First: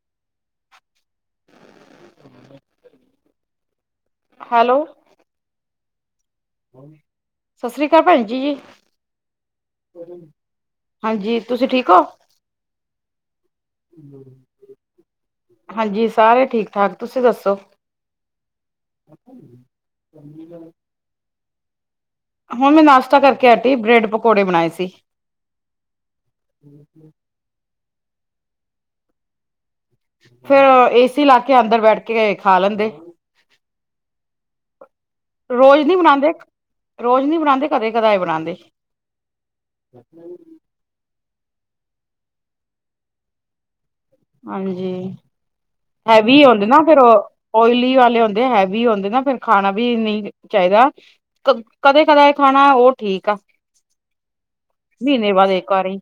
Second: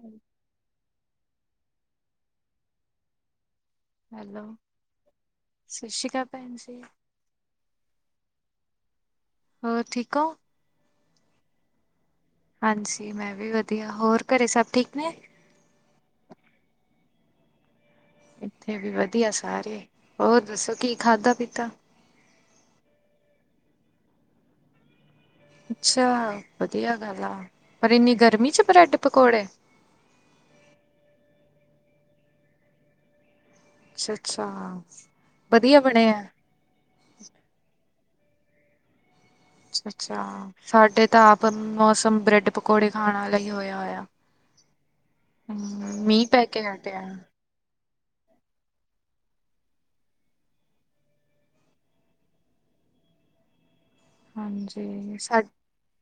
ਹੂੰ, ਹੈਲੋ ਸਤਿ ਸ਼੍ਰੀ ਅਕਾਲ, ਭੈਣ ਜੀ ਸਤਿ ਸ੍ਰੀ ਅਕਾਲ ਭੈਣ ਜੀ ਜੀ। ਹੋਰ ਠੀਕ ਓ। ਹਾਂਜੀ, ਤੁਸੀਂ ਠੀਕ ਓ। ਹਾਂਜੀ, ਮੈਂ ਵੀ ਵਧੀਆ ਹੋਰ ਘਰੇ ਸਭ ਠੀਕ ਨੇ। ਹਾਂਜੀ ਸਾਰੇ ਠੀਕ -ਠਾਕ ਤੁਸੀਂ ਦੱਸੋ। ਇੱਥੇ ਵੀ ਵਧੀਆ ਸਾਰੇ, ਹੋਰ ਦੱਸੋ ਕੀ ਖਾਧਾ ਪੀਤਾ। ਹੁਣ ਮੈਂ ਨਾਸ਼ਤਾ ਕਰਕੇ ਆਟੀ, ਬ੍ਰੈਡ ਪਕੌੜੇ ਬਣਾਏ ਸੀ। ਅੱਛਾ ਵਧੀਆ ਗੱਲ ਆ। ਪਰ ਇੰਨੀ ਗਰਮੀ ਚ ਬ੍ਰੈਡ ਪਕੌੜੇ। ਫੇਰ ਏਸੀ ਲਾ ਕੇ ਅੰਦਰ ਬੈਠ ਕੇ, ਖਾ ਲੈਂਦੇ। ਅੱਛਾ ਅੱਛਾ ਵਧੀਆ ਰੋਜ਼ ਨੀ ਬਣੇ ਆ ਬਣਾਂਦੇ, ਰੋਜ਼ ਨੀ ਬਣਾਂਦੇ, ਕਦੇ ਕਦਾਏ ਬਣਾਉਂਦੇ [unintelligible] ਅੱ ਅੱਛਾ ਸਾਡੇ ਤਾਂ ਆਪ, ਮੌਸਮ ਬ੍ਰੈਡ ਪਕੌੜੇ ਖਾਣ ਆਲਾਈ ਹੋਇਆ ਹੋਇਆ। ਹਾਂਜੀ, ਹਮ ਮੀਂਹ ਹੈਵੀ ਪੈ ਕੇ ਓਂਦੇ ਨਾ ਫੇਰ, ਹਟਿਆ ਓਇਲੀ ਵਾਲੀ ਹੁੰਦੇ ਹੈਵੀ ਹੁੰਦੇ ਨਾ ਫਿਰ ਖਾਣਾ ਵੀ ਨਹੀਂ ਚਾਹੀਦਾ ਕਦੇ-ਕਦੇ ਖਾਣਾ ਉਹ ਠੀਕ ਠੀਕ ਆ, ਹਾਂਜੀ ਮਹੀਨੇ ਸਾ ਬਾਅਦ ਇੱਕ ਵਾਰੀ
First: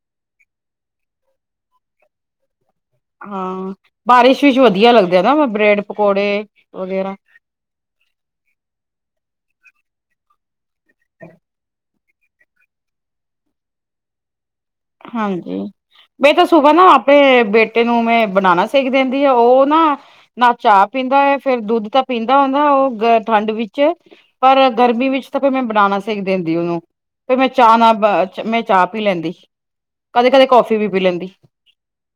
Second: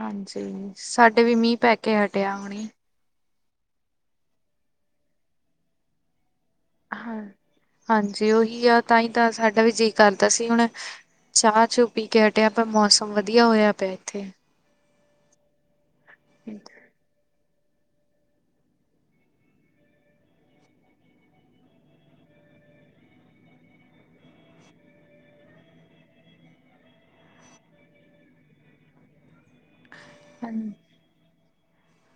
ਹਾਂਜੀ ਸਾਡੇ ਵੀ ਮੀਂਹ, ਪੈ ਕੇ ਹਟਿਆ ਹੁਣੀ, ਹਾਂ ਬਾਰਿਸ਼ ਵਿੱਚ ਵਧੀਆ ਲੱਗਦੇ ਨਾ ਬ੍ਰੈਡ ਪਕੌੜੇ, ਵਗੈਰਾ ਹਾਂ ਹਾਂਜੀ, ਉਹੀ ਆ ਤਾਂ ਹੀ ਤਾਂ ਸਾਡਾ ਵੀ ਜੇ ਕਰਦਾ ਸੀ ਹੁਣ ਚਾਹ ਚੂਹ ਪੀ ਕੇ ਹਟਿਆ ਪਰ ਮੌਸਮ ਵਧੀਆ ਹੋਇਆ ਪਿਆ ਇੱਥੇ, ਹਾਂਜੀ ਮੀਹ ਤਾਂ ਸੁਬਾਹ ਨਾ ਆਪਣੇ ਬੇਟੇ, ਐਨੂੰ ਮੈਂ ਬਨਾਨਾ ਸੇਕ ਦਿੰਦੀ ਆ ਉਹ ਨਾ-ਨਾ ਚਾਹ ਪੀਂਦਾ ਹੈ ਫੇਰ ਦੁੱਧ ਤਾਂ ਪੀਂਦਾ ਹੁੰਦਾ। ਉਹ ਠੰਡ ਵਿੱਚ ਪਰ ਗਰਮੀ ਵਿੱਚ ਤਾਂ ਫੇਰ ਮੈਂ ਬਣਾਉਣਾ ਸਿੱਖ ਦਿੰਦੀ ਉਹਨੂੰ, ਫਿਰ ਮੈਂ ਚਾਹ ਨਾਲ ਮੈਂ ਚਾਹ ਪੀ ਲੈਂਦੀ ਸੀ।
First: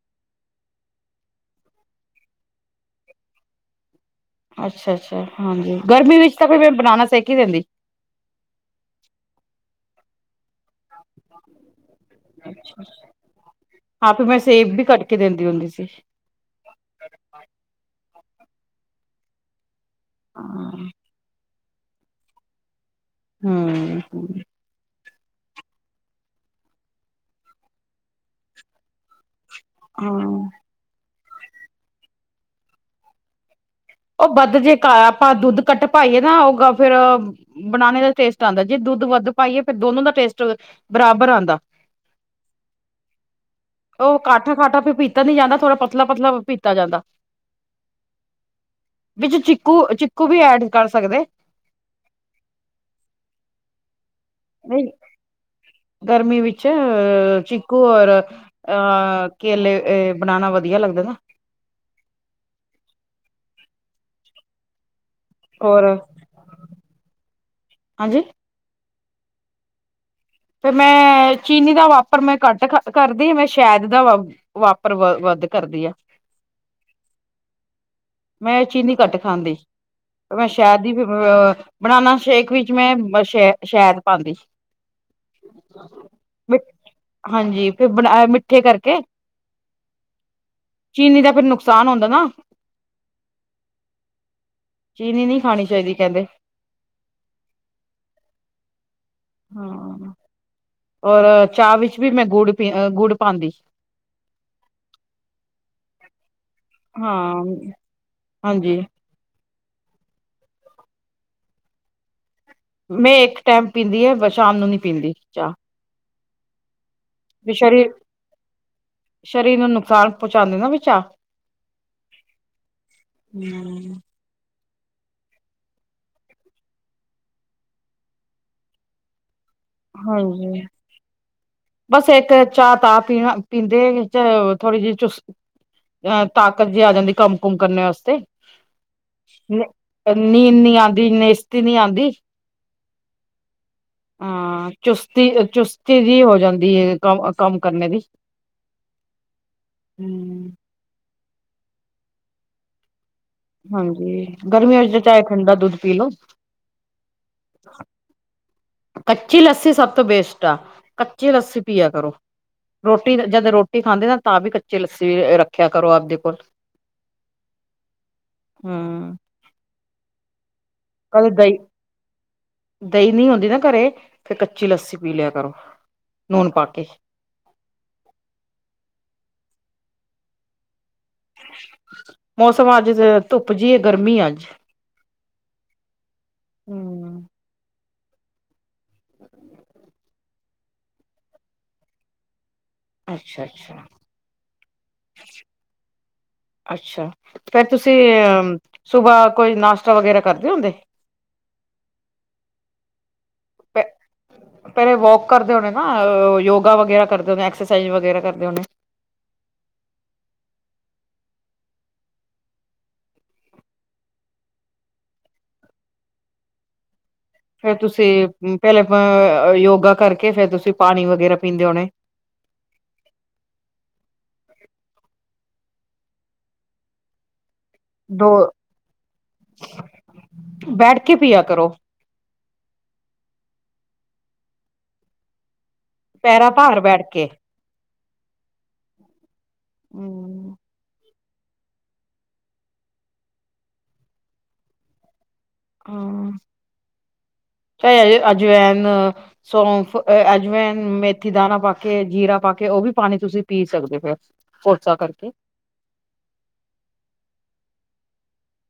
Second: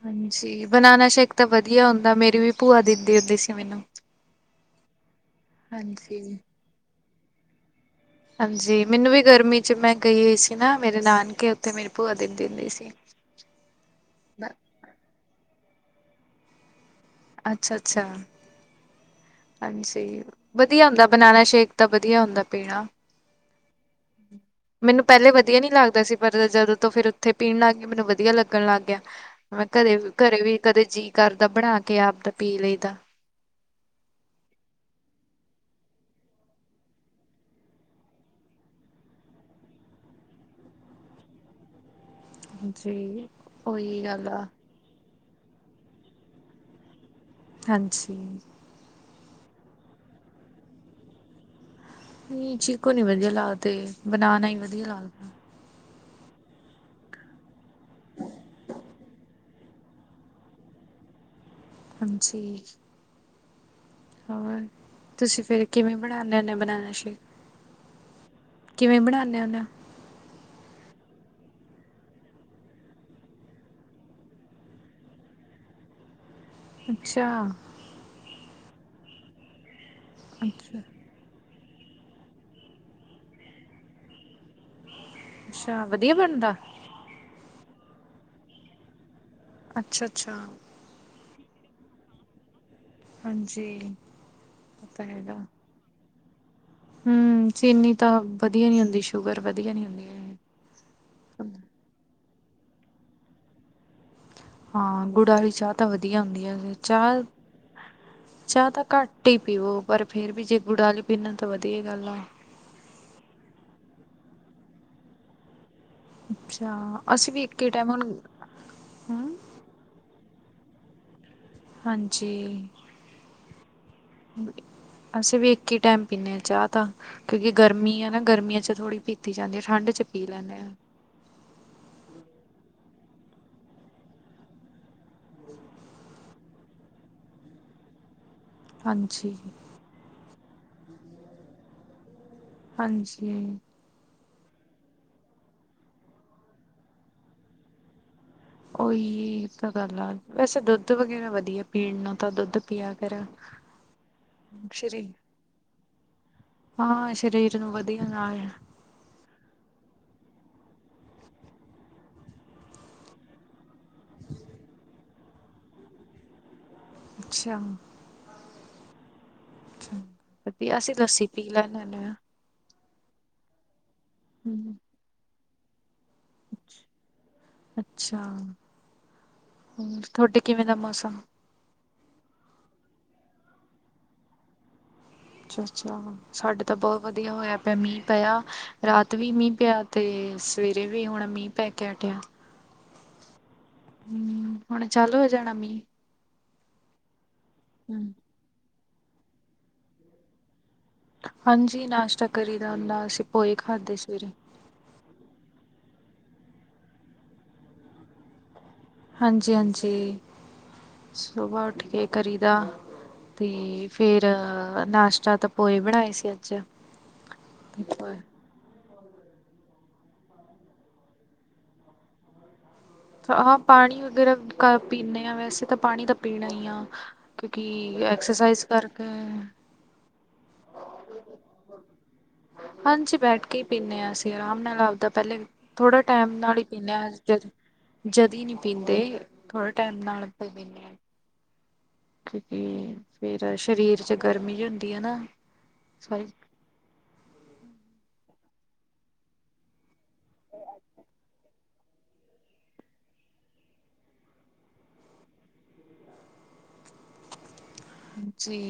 ਹਾਂਜੀ ਬਨਾਨਾ ਸ਼ੇਕ ਤਾਂ ਵਧੀਆ ਹੁੰਦਾ ਮੇਰੀ ਵੀ, ਭੂਆ ਦਿੰਦੀ ਹੁੰਦੀ ਸੀ ਮੈਨੂੰ, ਅੱਛਾ-ਅੱਛਾ ਹਾਂਜੀ ਗਰਮੀ ਵਿੱਚ ਤਾਂ ਕੋਈ ਮੈਂ ਬਨਾਨਾ ਸੇਕ ਹੀ ਦਿੰਦੀ। ਹਾਂਜੀ ਮੈਨੂੰ ਵੀ ਗਰਮੀ ਚ ਮੈਂ ਗਈ ਹੋਈ ਸੀ ਨਾ, ਮੇਰੇ ਨਾਨਕੇ ਉੱਥੇ ਮੇਰੀ ਭੂਆ ਦਿੰਦੀ ਹੁੰਦੀ ਸੀ। ਹਾਂ, ਤੇ ਮੈਂ ਸੇਬ ਵੀ ਕੱਟ ਕੇ ਦਿੰਦੀ ਹੁੰਦੀ ਸੀ। [unintelligible] ਅੱਛਾ-ਅੱਛਾ ਹਾਂਜੀ, ਹਾਂ ਵਧੀਆ ਹੁੰਦਾ ਬਨਾਨਾ ਸ਼ੇਕ ਤਾਂ ਵਧੀਆ ਹੁੰਦਾ ਪੀਣਾ ਹੂੰ, ਮੈਨੂੰ ਪਹਿਲੇ ਵਧੀਆ ਨੀ ਲੱਗਦਾ ਸੀ ਪਰ ਜਦੋਂ ਤੋਂ ਫਿਰ ਉੱਥੇ ਪੀਣ ਲੱਗ ਗਈ ਮੈਨੂੰ ਵਧੀਆ ਲੱਗਣ ਲੱਗ ਗਿਆ। ਮੈਂ ਕਦੇ ਘਰੇ ਹਾਂ ਵੀ ਕਦੇ ਜੀਅ ਕਰਦਾ ਬਣਾ ਕੇ ਆਪਦਾ ਪੀ ਲਈ ਦਾ, ਉਹ ਵੱਧ ਜੇ ਆਪਾਂ ਦੁੱਧ ਕੱਟ ਪਾਈਏ ਨਾ ਉਹ ਫੇਰ ਬਨਾਨੇ ਦਾ ਟੇਸਟ ਆਦਾ ਜੇ, ਦੁੱਧ ਵੱਧ ਪਾਈਏ ਫਿਰ ਦੋਨੋ ਦਾ ਟੇਸਟ ਬਰਾਬਰ ਆਦਾ। ਜੀ ਉਹੀ ਗੱਲ ਆ। ਪਤਾ ਨੀ ਜਾਂਦਾ ਥੋੜਾ ਪਤਲਾ-ਪਤਲਾ ਪੀਤਾ ਜਾਂਦਾ। ਹਾਂਜੀ, ਵਿੱਚ ਚੀਕੂ-ਚੀਕੂ ਵੀ ਐਡ ਕਰ ਸਕਦੇ। ਨਹੀਂ ਚੀਕੋ ਨੀ ਵਧੀਆ ਲੱਗਦੇ ਬਨਾਨਾ ਹੀ ਵਧੀਆ ਨਹੀਂ ਲੱਗਦਾ। ਗਰਮੀ ਵਿੱਚ ਚੀਕੂ ਔਰ ਅਹ ਕੇਲੇ ਬਨਾਨਾ ਵਧੀਆ। ਲੱਗਦਾ ਨਾ ਹਾਂਜੀ ਹੋਰ ਤੁਸੀਂ ਫਿਰ ਔਰ ਕਿਵੇਂ ਬਣਾਉਦੇ ਹੈਗੇ ਬਨਾਨਾ ਸ਼ੇਕ। ਹਾਂਜੀ ਕਿਵੇਂ ਬਣਾਦੇ ਹੁੰਦੇ ਆ। ਫਿਰ ਮੈਂ ਚੀਨੀ ਦਾ ਵਾਪਰ ਮੈਂ ਕੱਟ ਕਰਦੀ ਮੈਂ ਸ਼ਾਇਦ ਦਾ ਵਾਪਰ ਕਰਦੀ ਆ। ਅੱਛਾ ਮੈਂ ਚੀਨੀ ਘੱਟ ਖਾਂਦੀ ਮੈਂ ਅੱਛਾ ਸ਼ਾਇਦ ਹੀ ਫਿਰ। ਬਨਾਨਾ ਸ਼ੇਕ ਵਿੱਚ ਮੈਂ ਸ਼ ਸ਼ਹਿਦ ਪਾਉਂਦੀ ਸੀ। ਅੱਛਾ ਵਧੀਆ ਬਣਦਾ। ਫ ਬਣਾ ਮਿੱਠੇ ਕਰਕੇ, ਅੱਛਾ-ਅੱਛਾ, ਨੀ ਦਾ ਫਿਰ ਨੁਕਸਾਨ ਹੁੰਦਾ ਨਾ, ਹਾਂਜੀ ਉਹ ਤਾਂ ਚੀਨੀ ਹੈਗਾ ਨਹੀਂ ਖਾਣੀ ਚਾਹੀਦੀ ਕਹਿੰਦੇ, ਹੂੰ, ਚੀਨੀ ਤਾਂ ਵਧੀਆ ਨੀ ਹੁੰਦੀ ਸ਼ੂਗਰ ਵਧੀਆ ਨੀ ਹੁੰਦੀ। ਹਾਂ ਔਰ ਚਾਹ ਵਿੱਚ ਵੀ ਮੈਂ ਗੁੜ ਪੀ ਗੁੜ ਪਾਦੀ। ਹਾਂ ਗੁਡਾ ਆਲੀ ਚਾਹ ਤਾਂ ਵਧੀਆ ਹੁੰਦੀ ਹੈ ਹਾਂ ਚਾਹ ਚਾਹ ਹਾਂਜੀ ਤਾਂ ਘੱਟ ਹੀ, ਪੀਵੋ ਪਰ ਫੇਰ ਵੀ ਜੇ ਗੁਡਾਲੀ ਪੀਣਾ ਤਾਂ ਵਧੀਆ ਗੱਲ ਆ, ਮੈਂ ਇੱਕ ਟਾਈਮ ਪੀਂਦੀ ਹੈ ਸ਼ਾਮ ਨੂੰ ਨੀ ਪੀਂਦੀ ਚਾਹ, ਅੱਛਾ, ਅਸੀਂ ਵੀ ਇੱਕ ਟਾਈਮ ਹੁਣ ਹੂੰ, ਪਹੁੰਚਾਦੇ ਨਾ ਵਿਚ ਹਾਂਜੀ ਹਮ ਅਸੀਂ ਵੀ ਇੱਕ ਹੀ ਟਾਈਮ ਪੀਨੇ ਚਾਹ ਤਾ ਕਿਉਂਕਿ ਗਰਮੀ ਆ ਨਾ ਗਰਮੀਆਂ ਚ ਥੋੜ੍ਹੀ ਪੀਤੀ ਪੀਤੀ ਜਾਂਦੀ ਹੈ ਠੰਡ ਚ ਪੀ ਲੈਂਦੇ ਹਾਂਜੀ ਹਾਂ। ਬਸ ਇੱਕ ਚਾਹ ਤਾਪੀਂਦੇ ਥੋੜ੍ਹੀ ਜਿਹੀ ਚੁ ਅਹ ਤਾਕਤ ਜਿਹੀ ਆ ਜਾਂਦੀ ਕੰਮ ਕੁਮ ਕਰਨੇ ਵਾਸਤੇ। ਹਾਂਜੀ ਨੀਂਦ ਨੀ ਆਉਂਦੀ ਨੇਸਤੀ ਨੀ ਆਉਂਦੀ। ਹਾਂਜੀ ਹਾਂ ਚੁਸਤੀ ਚੁਸਤੀ ਜਿਹੀ ਹੋ ਜਾਂਦੀ ਹੈ ਕੰਮ ਕਰਨੇ ਦੀ ਉਹੀ ਤਾਂ ਗੱਲ ਆ ਹੂੰ। ਵੈਸੇ ਦੁੱਧ ਵਗੈਰਾ ਵਧੀਆ ਪੀਣ ਨੂੰ ਤਾਂ ਦੁੱਧ ਪੀਆ ਕੇ ਹਾਂਜੀ ਗਰਮੀਆਂ ਵਿੱਚ ਚਾਹੇ ਠੰਡਾ ਦੁੱਧ ਪੀ ਲੋੋ। ਹਾਂ ਸ਼ਰੀਰ ਨੂੰ ਵਧੀਆ ਨਾਲ ਕੱਚੀ ਲੱਸੀ ਸਭ ਤੋਂ ਬੇਸਟ ਆ ਕੱਚੀ ਲੱਸੀ ਪੀਆ ਕਰੋ। ਰੋਟੀ ਜਦ ਰੋਟੀ ਖਾਂਦੇ ਨਾ ਤਾਂ ਵੀ ਕੱਚੀ ਲੱਸੀ ਰੱਖਿਆ ਕਰੋ ਆਪਦੇ ਕੋਲ ਅੱਛਾ ਹਮ ਅਸੀਂ ਲੱਸੀ ਕਦੇ ਪੀ ਦਹੀਂ ਲੈਦੇ ਹੁੰਦੇ ਆ। ਦਹੀਂ ਨਹੀਂ ਹੁੰਦੀ ਨਾ ਘਰੇ ਫਿਰ ਕੱਚੀ ਹੂੰ। ਲੱਸੀ ਪੀ ਲਿਆ ਕਰੋ। ਨੂਨ ਪਾ ਕੇ ਅੱਛਾ ਹੋਰ ਤੁਹਾਡੇ ਕਿਵੇਂ ਦਾ ਮੌਸਮ? ਮੌਸਮ ਅੱਜ ਧੁੱਪ ਜਿਹੀ ਹੈ ਗਰਮੀ ਅੱਜ। ਅੱਛਾ ਅੱਛਾ ਸਾਡੇ ਤਾਂ ਬਹੁਤ ਹਮ ਵਧੀਆ ਹੋਇਆ ਪਿਆ ਮੀਂਹ ਪਿਆ ਰਾਤ ਵੀ ਮੀਂਹ ਪਿਆ ਤੇ ਸਵੇਰੇ ਵੀ ਹੁਣ ਮੀਂਹ ਪੈ ਕੇ ਹਟਿਆ। ਅੱਛਾ ਅੱਛਾ ਹਮ ਹੁਣ ਚਾਲੂ ਹੋ ਜਾਣਾ ਮੀਹ। ਅੱਛਾ ਫਿਰ ਤੁਸੀਂ ਅ ਸੁਬਾਹ ਕੋਈ ਨਾਸ਼ਤਾ ਵਗੈਰਾ ਕਰਦੇ ਹੁੰਦੇ। ਹਾਂਜੀ ਨਾਸ਼ਤਾ ਕਰੀ ਦਾ ਹੁੰਦਾ ਅਸੀ। ਪਹਿਲੇ ਵੋਕ ਕਰਦੇ ਹੋਣੇ ਨਾ ਯੋਗਾ ਵਗੈਰਾ ਕਰਦੇ ਹੁੰਦੇ। ਐਕਸਰਸਾਈਜ਼ ਵਗੈਰਾ ਕਰਦੇ ਹੋਣੇ। ਹਾਂ ਜੀ ਹਾਂ ਜੀ ਸੁਬਹ ਉਠ ਕੇ ਕਰੀ ਦਾ। ਤੇ ਫੇਰ ਨਾਸ਼ਤਾ ਤਾਂ ਪੋਹੇ ਬਣਾਏ ਸੀ ਅੱਜ। ਫੇਰ ਤੁਸੀਂ ਪਹਿਲੇ। ਅ ਯੋਗਾ ਕਰਕੇ ਫੇਰ ਤੁਸੀਂ ਪਾਣੀ ਵਗੈਰਾ ਪੀਂਦੇ ਹੋਣੇ। ਹਾਂ ਹਾਂ ਪਾਣੀ ਵਗੈਰਾ ਪੀਂਦੇ ਆ। ਵੈਸੇ ਤਾਂ ਪਾਣੀ ਤਾਂ ਪੀਣਾ ਹੀ ਆ। ਕਿਉਂਕਿ ਦੋ। ਐਕਸਰਸਾਈਜ਼ ਕਰਕੇ ਬੈਠ ਕੇ ਪੀਆ ਕਰੋ। ਹਾਂ ਜੀ ਬੈਠ ਕੇ ਹੀ ਪੀਂਦੇ ਹਾਂ ਅਸੀਂ ਆਰਾਮ ਨਾਲ ਆਪਦਾ ਪਹਿਲੇ। ਥੋੜਾ ਟਾਈਮ ਪੈਰਾਂ ਨਾਲ ਹੀ ਭਾਰ ਪੀਦੇ ਬੈਠ ਹਾਂ ਅ ਕੇ ਜ। ਜਦੀ ਨਹੀਂ ਪੀਂਦੇ। ਥੋੜੇ ਟਾਈਮ ਨਾਲ ਹੀ ਹਮ ਪੀਦੇ ਹਾਂ। ਕਿਉਂਕਿ ਫੇਰ ਸਰੀਰ ਚ ਗਰਮੀ ਜਿਹੀ ਹੁੰਦੀ ਹੈ ਨਾ। ਸਾਰੀ ਹਮ ਚਾਹੇ ਅਜਵੈਨ ਸੌਫ। ਅਜਵੈਨ ਮੇਥੀ ਦਾਣਾ ਪਾ। ਕੇ ਜੀਰਾ ਪਾ ਕੇ ਉਹ ਵੀ ਪਾਣੀ ਤੁਸੀਂ ਪੀ ਸਕਦੇ ਹੋ ਫਿਰ ਕੋਸਾ ਕਰਕੇ ਜੀ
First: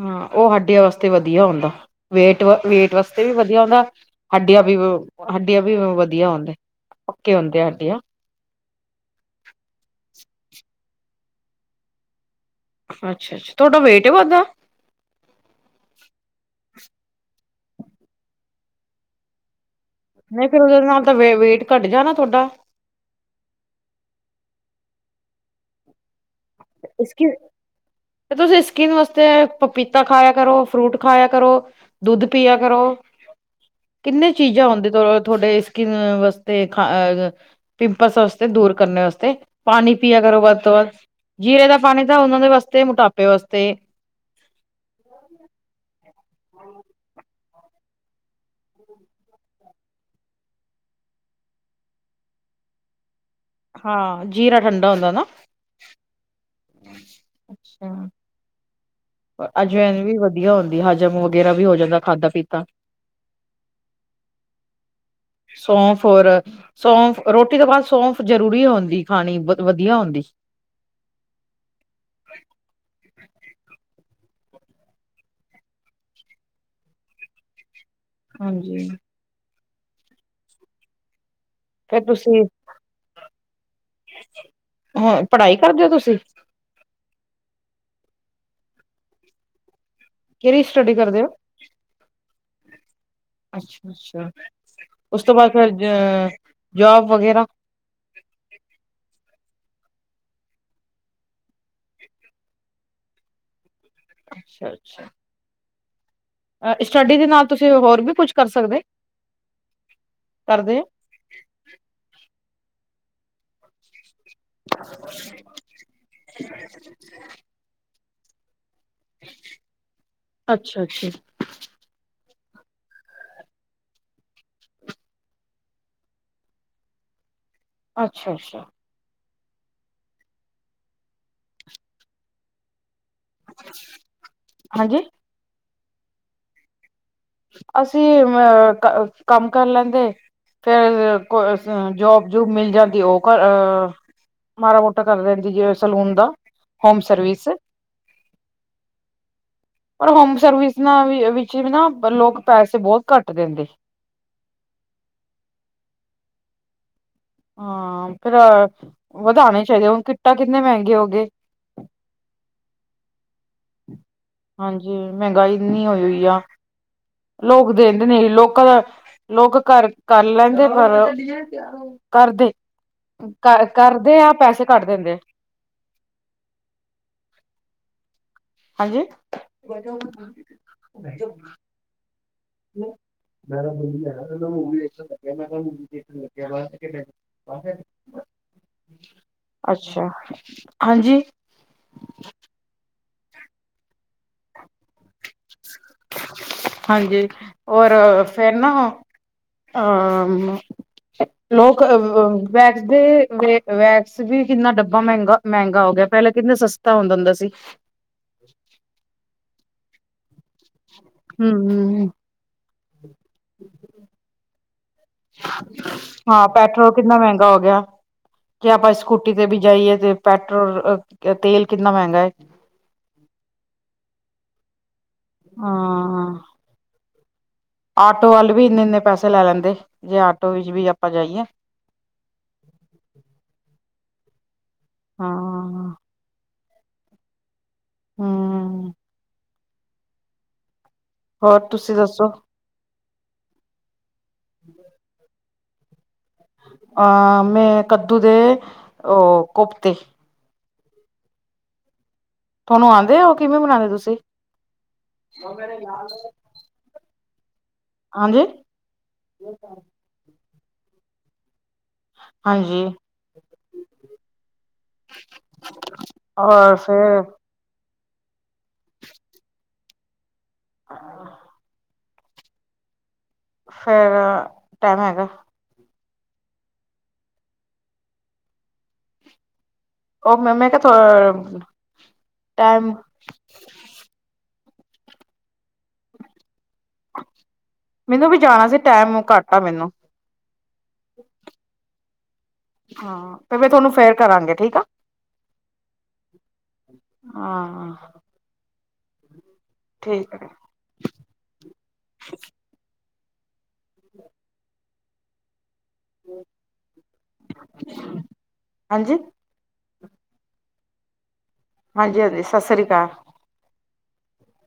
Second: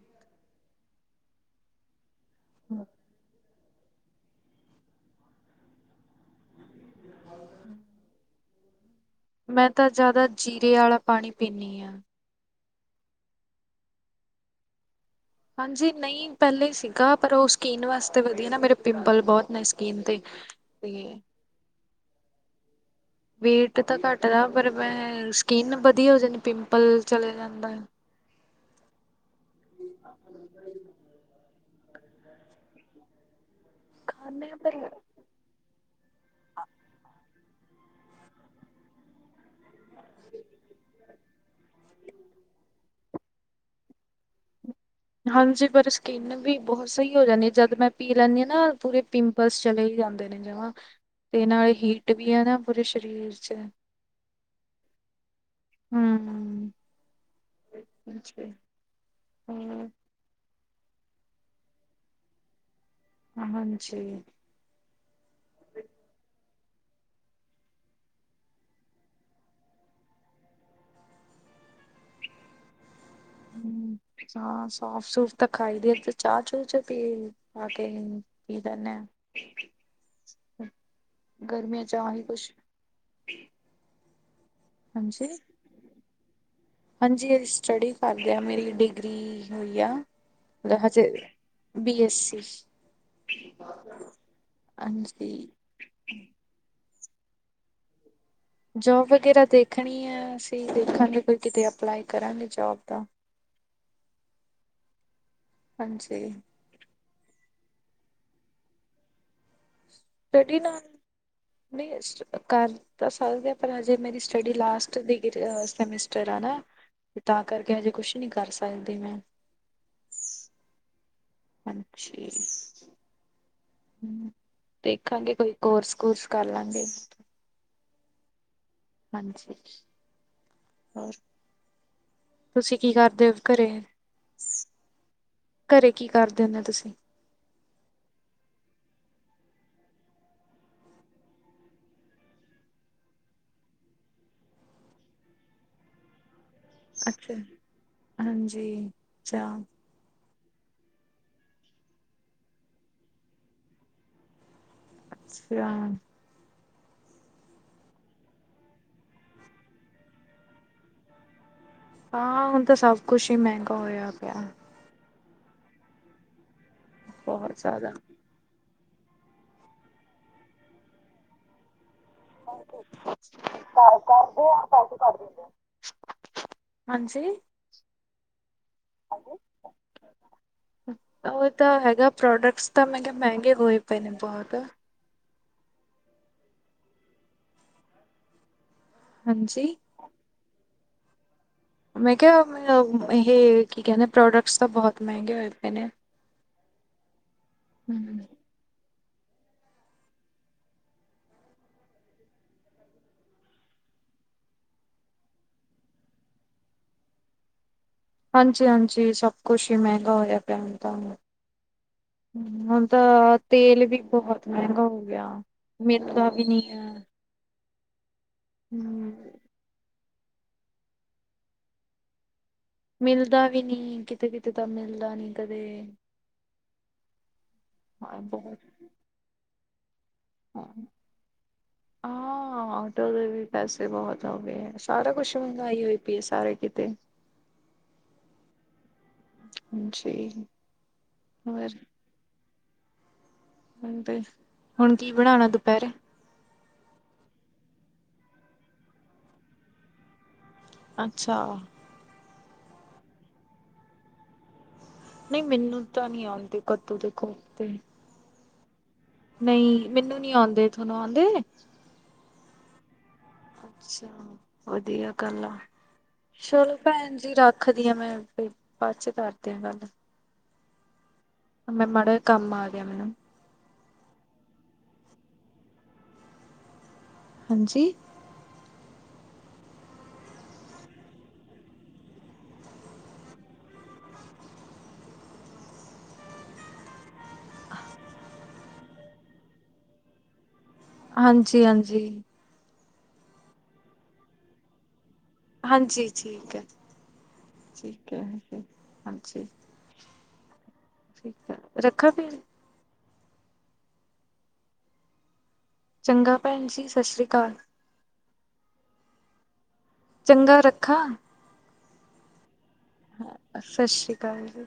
ਹਾਂ ਉਹ ਹੱਡੀਆਂ ਵਾਸਤੇ ਵਧੀਆ ਹੁੰਦਾ ਵੇਟ ਵ ਵੇਟ ਵਾਸਤੇ ਵੀ ਵਧੀਆ। ਵਧੀਆ ਹੁੰਦਾ ਹੱਡੀਆਂ ਵੀ ਹੱਡੀਆਂ ਵੀ ਵਧੀਆ ਹੁੰਦੇ ਪੱਕੇ ਹੁੰਦੇ ਆ ਹੱਡੀਆਂ। ਮੈਂ ਤਾਂ ਜ਼ਿਆਦਾ ਜੀਰੇ ਵਾਲਾ ਪਾਣੀ ਪੀਦੀ ਹਾਂ। ਅੱਛਾ ਅੱਛਾ ਤੁਹਾਡਾ ਵੇਟ ਨਹੀਂ ਵੱਧਦਾ। ਹਾਂਜੀ ਨਹੀਂ ਪਹਿਲੇ ਹੀ ਸੀਗਾ ਪਰ ਉਹ ਸਕਿੰਨ ਵਾਸਤੇ ਵਧੀਆ ਨਾ ਮੇਰੇ ਪਿੰਪਲ ਬਹੁਤ ਨ ਨਹੀਂ ਫਿਰ ਉਹਦੇ ਨਾਲ ਤਾਂ ਵ ਵੇਟ ਘੱਟ ਜਾਣਾ ਤੁਹਾਡਾ। ਵੇਟ ਤਾਂ ਘੱਟਦਾ ਪਰ ਮੈਂ ਸਕਿਨ ਵਧੀਆ ਹੋ ਜਾਂਦੀ। ਪਿੰਪਲ ਸਕਿ ਚਲੇ ਜਾਂਦਾ ਹੈ। ਤੇ ਤੁਸੀਂ ਸਕਿਨ ਵਾਸਤੇ ਪਪੀਤਾ ਖਾਇਆ ਕਰੋ, ਫਰੂਟ ਖਾਇਆ ਕਰੋ, ਦੁੱਧ ਪੀਆ ਕਰੋ। ਕਿੰਨੇ ਖਾਂਦੇ ਆ ਚੀਜ਼ਾਂ ਪਰ ਆਉਂਦੇ ਤੁਹਾਡੇ ਸਕਿਨ ਵਾਸਤੇ ਖ ਪਿੰਪਲਸ ਵਾਸਤੇ ਦੂਰ ਕਰਨ ਵਾਸਤੇ ਪਾਣੀ ਪੀਆ ਕਰੋ ਵੱਧ ਤੋਂ ਵੱਧ। ਜੀਰੇ ਦਾ ਪਾਣੀ ਤਾਂ ਉਹਨਾਂ ਦੇ ਵਾਸਤੇ ਮੋਟਾਪੇ ਵਾਸਤੇ। ਹਾਂ ਜੀ ਪਰ ਸ। ਸਕਿੰਨ ਵੀ ਬਹੁਤ ਸਹੀ ਹੋ ਜਾਂਦੀ ਆ। ਜਦ ਮੈਂ ਪੀ ਲੈਂਦੀ ਹਾਂ ਨਾ ਪੂਰੇ ਪਿੰਪਲਸ ਚਲੇ ਹੀ ਜਾਂਦੇ ਨੇ ਜਮਾਂ। ਤੇ ਨਾਲ ਹੀਟ ਵੀ ਆ ਨਾ ਪੂਰੇ ਸਰੀਰ। ਚ ਹਾਂ ਜੀਰਾ ਠੰਡਾ ਹੁੰਦਾ ਨਾ। ਅੱਛਾ ਹਮ। ਹੋਰ ਅਜਵੈਨ ਵੀ ਵਧੀਆ ਹੁੰਦੀ। ਹਜ਼ਮ ਵਗੈਰਾ ਵੀ ਹੋ ਜਾਂਦਾ ਖਾਧਾ ਪੀਤਾ। ਹਾਂ ਜੀ ਸੌਂਫ ਔਰ। ਸੌਂਫ ਰੋਟੀ ਤੋਂ ਬਾਅਦ ਸੌਂਫ ਜ਼ਰੂਰੀ ਹੁੰਦੀ ਖਾਣੀ ਵਧ ਵਧੀਆ ਹੁੰਦੀ। [inaudible] ਹਮ ਹਾਂ ਸਾਫ਼ ਸੂਫ਼ ਤਾਂ ਖਾਈ ਦੇ ਤੇ ਚਾਹ ਚੂ ਚ ਪੀ। ਕੀ ਹਾਂਜੀ ਤਨੇ? ਗਰਮੀਆਂ ਚ ਫਿਰ ਆ ਹੀ ਕੁਝ। ਹਾਂ ਪੜ੍ਹਾਈ ਕਰਦੇ ਓ ਤੁਸੀਂ? ਹਾਂਜੀ ਅ ਸਟੱਡੀ ਕਰਦੇ ਆ। ਮੇਰੀ ਡਿਗਰੀ ਹੋਈ ਆ। ਕਿਹੜੀ ਲੇ ਸਟੱਡੀ ਹਜੇ ਕਰਦੇ ਹੋ ਬੀ ਐੱਸਸੀ। ਅੱਛਾ ਅੱਛਾ। ਉਸ ਤੋਂ ਬਾਅਦ ਫਿਰ ਅ ਜੋਬ ਵਗੈਰਾ। ਜੋਬ ਵਗੈਰਾ। ਦੇਖਣੀ ਹੈ। ਅਸੀਂ ਦੇਖਾਂਗੇ ਕੋ ਕਿਤੇ ਅਪਲਾਈ ਕਰਾਂਗੇ ਜੋਬ ਦਾ। ਅੱਛਾ ਅੱਛਾ। ਹਾਂ ਜੀ। ਸਟੱਡੀ ਦੇ ਨਾਲ ਤੁਸੀਂ ਹੋਰ ਵੀ ਕੁਝ ਕਰ ਸਕਦੇ। ਸਟਡੀ ਕਰਦੇ ਨਾਲ। ਹੋ? ਨਹੀਂ ਕਰ ਤਾਂ ਸਕਦੇ ਪਰ ਹਜੇ ਮੇਰੀ। ਸਟਡੀ ਲਾਸਟ ਡਿਗਰੀ ਸੈਮੇਸਟਰ ਆ ਨਾ ਤੇ ਤਾਂ ਕਰਕੇ ਹਜੇ ਕੁਝ ਨੀ ਕਰ ਸਕਦੇ। ਅੱਛਾ ਅੱਛਾ। ਹਾਂਜੀ। ਦੇਖਾਂਗੇ। ਕੋਈ ਕੋਰਸ ਕੁਰਸ ਕਰ ਲਾਂਗੇ। ਅੱਛਾ ਅੱਛਾ। ਹਾਂਜੀ ਹੋਰ ਤੁਸੀਂ ਕੀ ਕਰਦੇ ਹੋ ਘਰੇ ਹਾਂਜੀ ਘਰੇ ਕੀ ਕਰਦੇ ਹੁੰਦੇ ਤੁਸੀਂ ਅਸੀਂ ਅ ਕੰਮ ਕਰ ਲੈਂਦੇ ਫੇਰ ਕੋ ਜੋਬ ਜੂਬ ਮਿਲ ਜਾਂਦੀ ਉਹ ਕਰ ਮਾੜਾ ਮੋਟਾ ਕਰ ਲੈਂਦੀ ਜੇ ਸੈਲੂਨ ਦਾ। ਹੋਮ ਅੱਛਾ ਸਰਵਿਸ ਹਾਂ ਜੀ ਚਾ। ਹਾਂ ਐ ਵੀ ਹੈ ਵਿੱਚ ਵਿੱਚ ਵੀ ਨਾ ਲੋਕ ਪੈਸੇ ਬਹੁਤ ਘੱਟ ਦਿੰਦੇ। ਅੱਛਾ। ਹਾਂ ਫਿਰ ਵਧਾਣੇ ਚਾਹੀਦੇ। ਹੁਣ ਕਿੱਟਾ ਕਿੰਨੇ ਮਹਿੰਗੇ ਹੋ ਗਏ? ਹਾਂ ਹੁਣ ਤਾਂ ਸਭ ਕੁਝ ਹੀ ਮਹਿੰਗਾ ਹੋਇਆ ਪਿਆ। ਹਾਂਜੀ ਮਹਿੰਗਾਈ ਇਨੀ ਹੋਈ ਆ ਬਹੁਤ ਲੋਕ ਜ਼ਿਆਦਾ। ਦੇਦੇ ਨੀ ਲੋਕਾਂ ਦਾ। ਲੋਕ ਘਰ ਕਰ ਲੈਂਦੇ। ਪਰ ਕਰਦੇ। ਕਰ ਕਰਦੇ ਆ ਪੈਸੇ ਕੱਟ ਦਿੰਦੇ ਆ। ਹਾਂਜੀ। ਹਾਂਜੀ। ਉਹ ਤਾਂ ਹੈਗਾ ਪ੍ਰੋਡਕਟਸ ਤਾਂ ਮੈਂ ਕਿਹਾ ਮਹਿੰਗੇ ਹੋਏ ਪਏ ਨੇ ਬਹੁਤ। [unintelligible] ਹਾਂਜੀ ਅੱਛਾ ਹਾਂਜੀ। ਮੈਂ ਕਿਹਾ ਇਹ ਕੀ ਕਹਿੰਦੇ ਪ੍ਰੋਡਕਟਸ ਤਾਂ ਬਹੁਤ ਮਹਿੰਗੇ ਹੋਏ ਪਏ ਨੇ। ਹਾਂਜੀ ਔਰ ਫੇਰ ਨਾ ਅ ਲੋਕ ਵੈਕਸ ਦੇ ਵੈਕਸ ਵੀ ਕਿੰਨਾ ਡੱਬਾ ਮਹਿੰਗਾ ਮਹਿੰਗਾ ਹੋ ਗਿਆ। ਪਹਿਲਾਂ ਕਿੰਨਾ ਸਸਤਾ ਹੁੰਦਾ ਹੁੰਦਾ ਸੀ। ਹਾਂਜੀ ਹਾਂਜੀ ਸਭ ਕੁਛ ਹੀ ਮਹਿੰਗਾ ਹੋਇਆ ਪਿਆ ਹੁਣ ਤਾਂ। ਹ ਹਮ ਹੁਣ ਤਾਂ ਤੇਲ ਵੀ ਬਹੁਤ ਮਹਿੰਗਾ ਹੋ ਗਿਆ। ਮਿਲਦਾ ਵੀ ਹਾਂ ਨੀ ਹੈ। ਪੈਟਰੋਲ ਕਿੰਨਾ ਮਹਿੰਗਾ ਕੀ ਆਪਾਂ ਹਮ ਸਕੂਟੀ ਤੇ ਵੀ ਜਾਈਏ ਤੇ ਪੈਟਰੋਲ ਤੇਲ ਕਿੰਨਾ ਮਹਿੰਗਾ ਹੈ। ਮਿਲਦਾ ਵੀ ਨਹੀਂ ਕਿਤੇ ਕਿਤੇ ਤਾਂ ਮਿਲਦਾ ਨੀ ਕਦੇ। ਹਾਂ ਹਾਂ ਆਟੋ ਵਾਲੇ ਵੀ ਬਹੁਤ ਇੰਨੇ ਇੰਨੇ ਪੈਸੇ ਲੈ ਲੈਂਦੇ। ਜੇ ਆਟੋ ਵਿੱਚ ਵੀ ਆਪਾਂ ਜਾਈਏ ਹਾਂ ਆਟੋ ਦੇ ਵੀ ਪੈਸੇ ਬਹੁਤ ਹੋ ਗਏ ਹੈ। ਸਾਰਾ ਕੁਛ ਮਗਾਈ ਹਾਂ ਹੋਈ ਪਈਏ ਸਾਰੇ ਕਿਤੇ। ਹਮ। ਹ ਜੀ। ਹੋਰ ਤੁਸੀਂ ਦੱਸੋ? ਹ ਹੁਣ ਕੀ ਬਣਾਉਣਾ ਦੁਪਹਿਰੇ? ਅਹ ਮੈਂ ਕੱਦੂ ਦੇ ਉਹ ਕੋਫਤੇ। ਅੱਛਾ। ਤੁਹਾਨੂੰ ਆਉਂਦੇ ਹੋ ਕਿਵੇਂ ਬਨਾਉਂਦੇ ਤੁਸੀਂ? ਨਹੀਂ ਮੈਨੂੰ ਤਾਂ ਨਹੀਂ ਆਉਂਦੇ ਕੱਦੂ ਦੇ ਕੋਫ ਤੇ। [unintelligible] ਨਹੀਂ ਮੈਨੂੰ ਨੀ ਆਉਂਦੇ ਤੁਹਾਨੂੰ ਆਉਂਦੇ? ਹਾਂਜੀ। ਅੱਛਾ ਵਧੀਆ ਗੱਲ ਆ ਚਲੋ ਔਰ ਭੈਣ ਫਿਰ ਜੀ ਰੱਖਦੀ ਆ ਮੈਂ। ਬਾਦ ਚ ਕਰਦੇ ਆ ਗੱਲ। ਹਾਂ। ਮੈਂ ਮਾੜਾ ਕੰਮ ਆ ਗਿਆ ਮੈਨੂੰ। ਫਰਾ ਟਾਈਮ ਹੈਗਾ। ਹਾਂਜੀ। ਉਹ ਮੈ ਮੈਂ ਕਿਹਾ ਥੋੜਾ ਟਾਈਮ। ਮੈਨੂੰ ਵੀ ਜਾਣਾ ਸੀ ਟੈਮ ਘੱਟ ਆ ਮੈਨੂੰ। ਹਾਂਜੀ ਹਾਂਜੀ। ਹਾਂ ਤੇ ਮੈਂ ਤੁਹਾਨੂੰ ਫੇਰ ਕਰਾਂਗੀ ਠੀਕ ਐ। ਹਾਂਜੀ ਠੀਕ ਹੈ, ਹਾਂ ਠੀਕ ਹੈ ਹਾਂਜੀ। ਠੀਕ ਹੈ ਠੀਕ ਆ ਰੱਖਾਂ ਫਿਰ [unintelligible] ਚੰਗਾ ਭੈਣ ਜੀ ਸਸ ਰੀ ਅਕਾਲ। ਹਾਂਜੀ ਚੰਗਾ ਰੱਖਾਂ? ਹਾਂਜੀ ਹਾਂਜੀ ਸਤਿ ਸ੍ਰੀ ਅਕਾਲ। ਹ ਸਤਿ ਸ੍ਰੀ ਅਕਾਲ ਜੀ।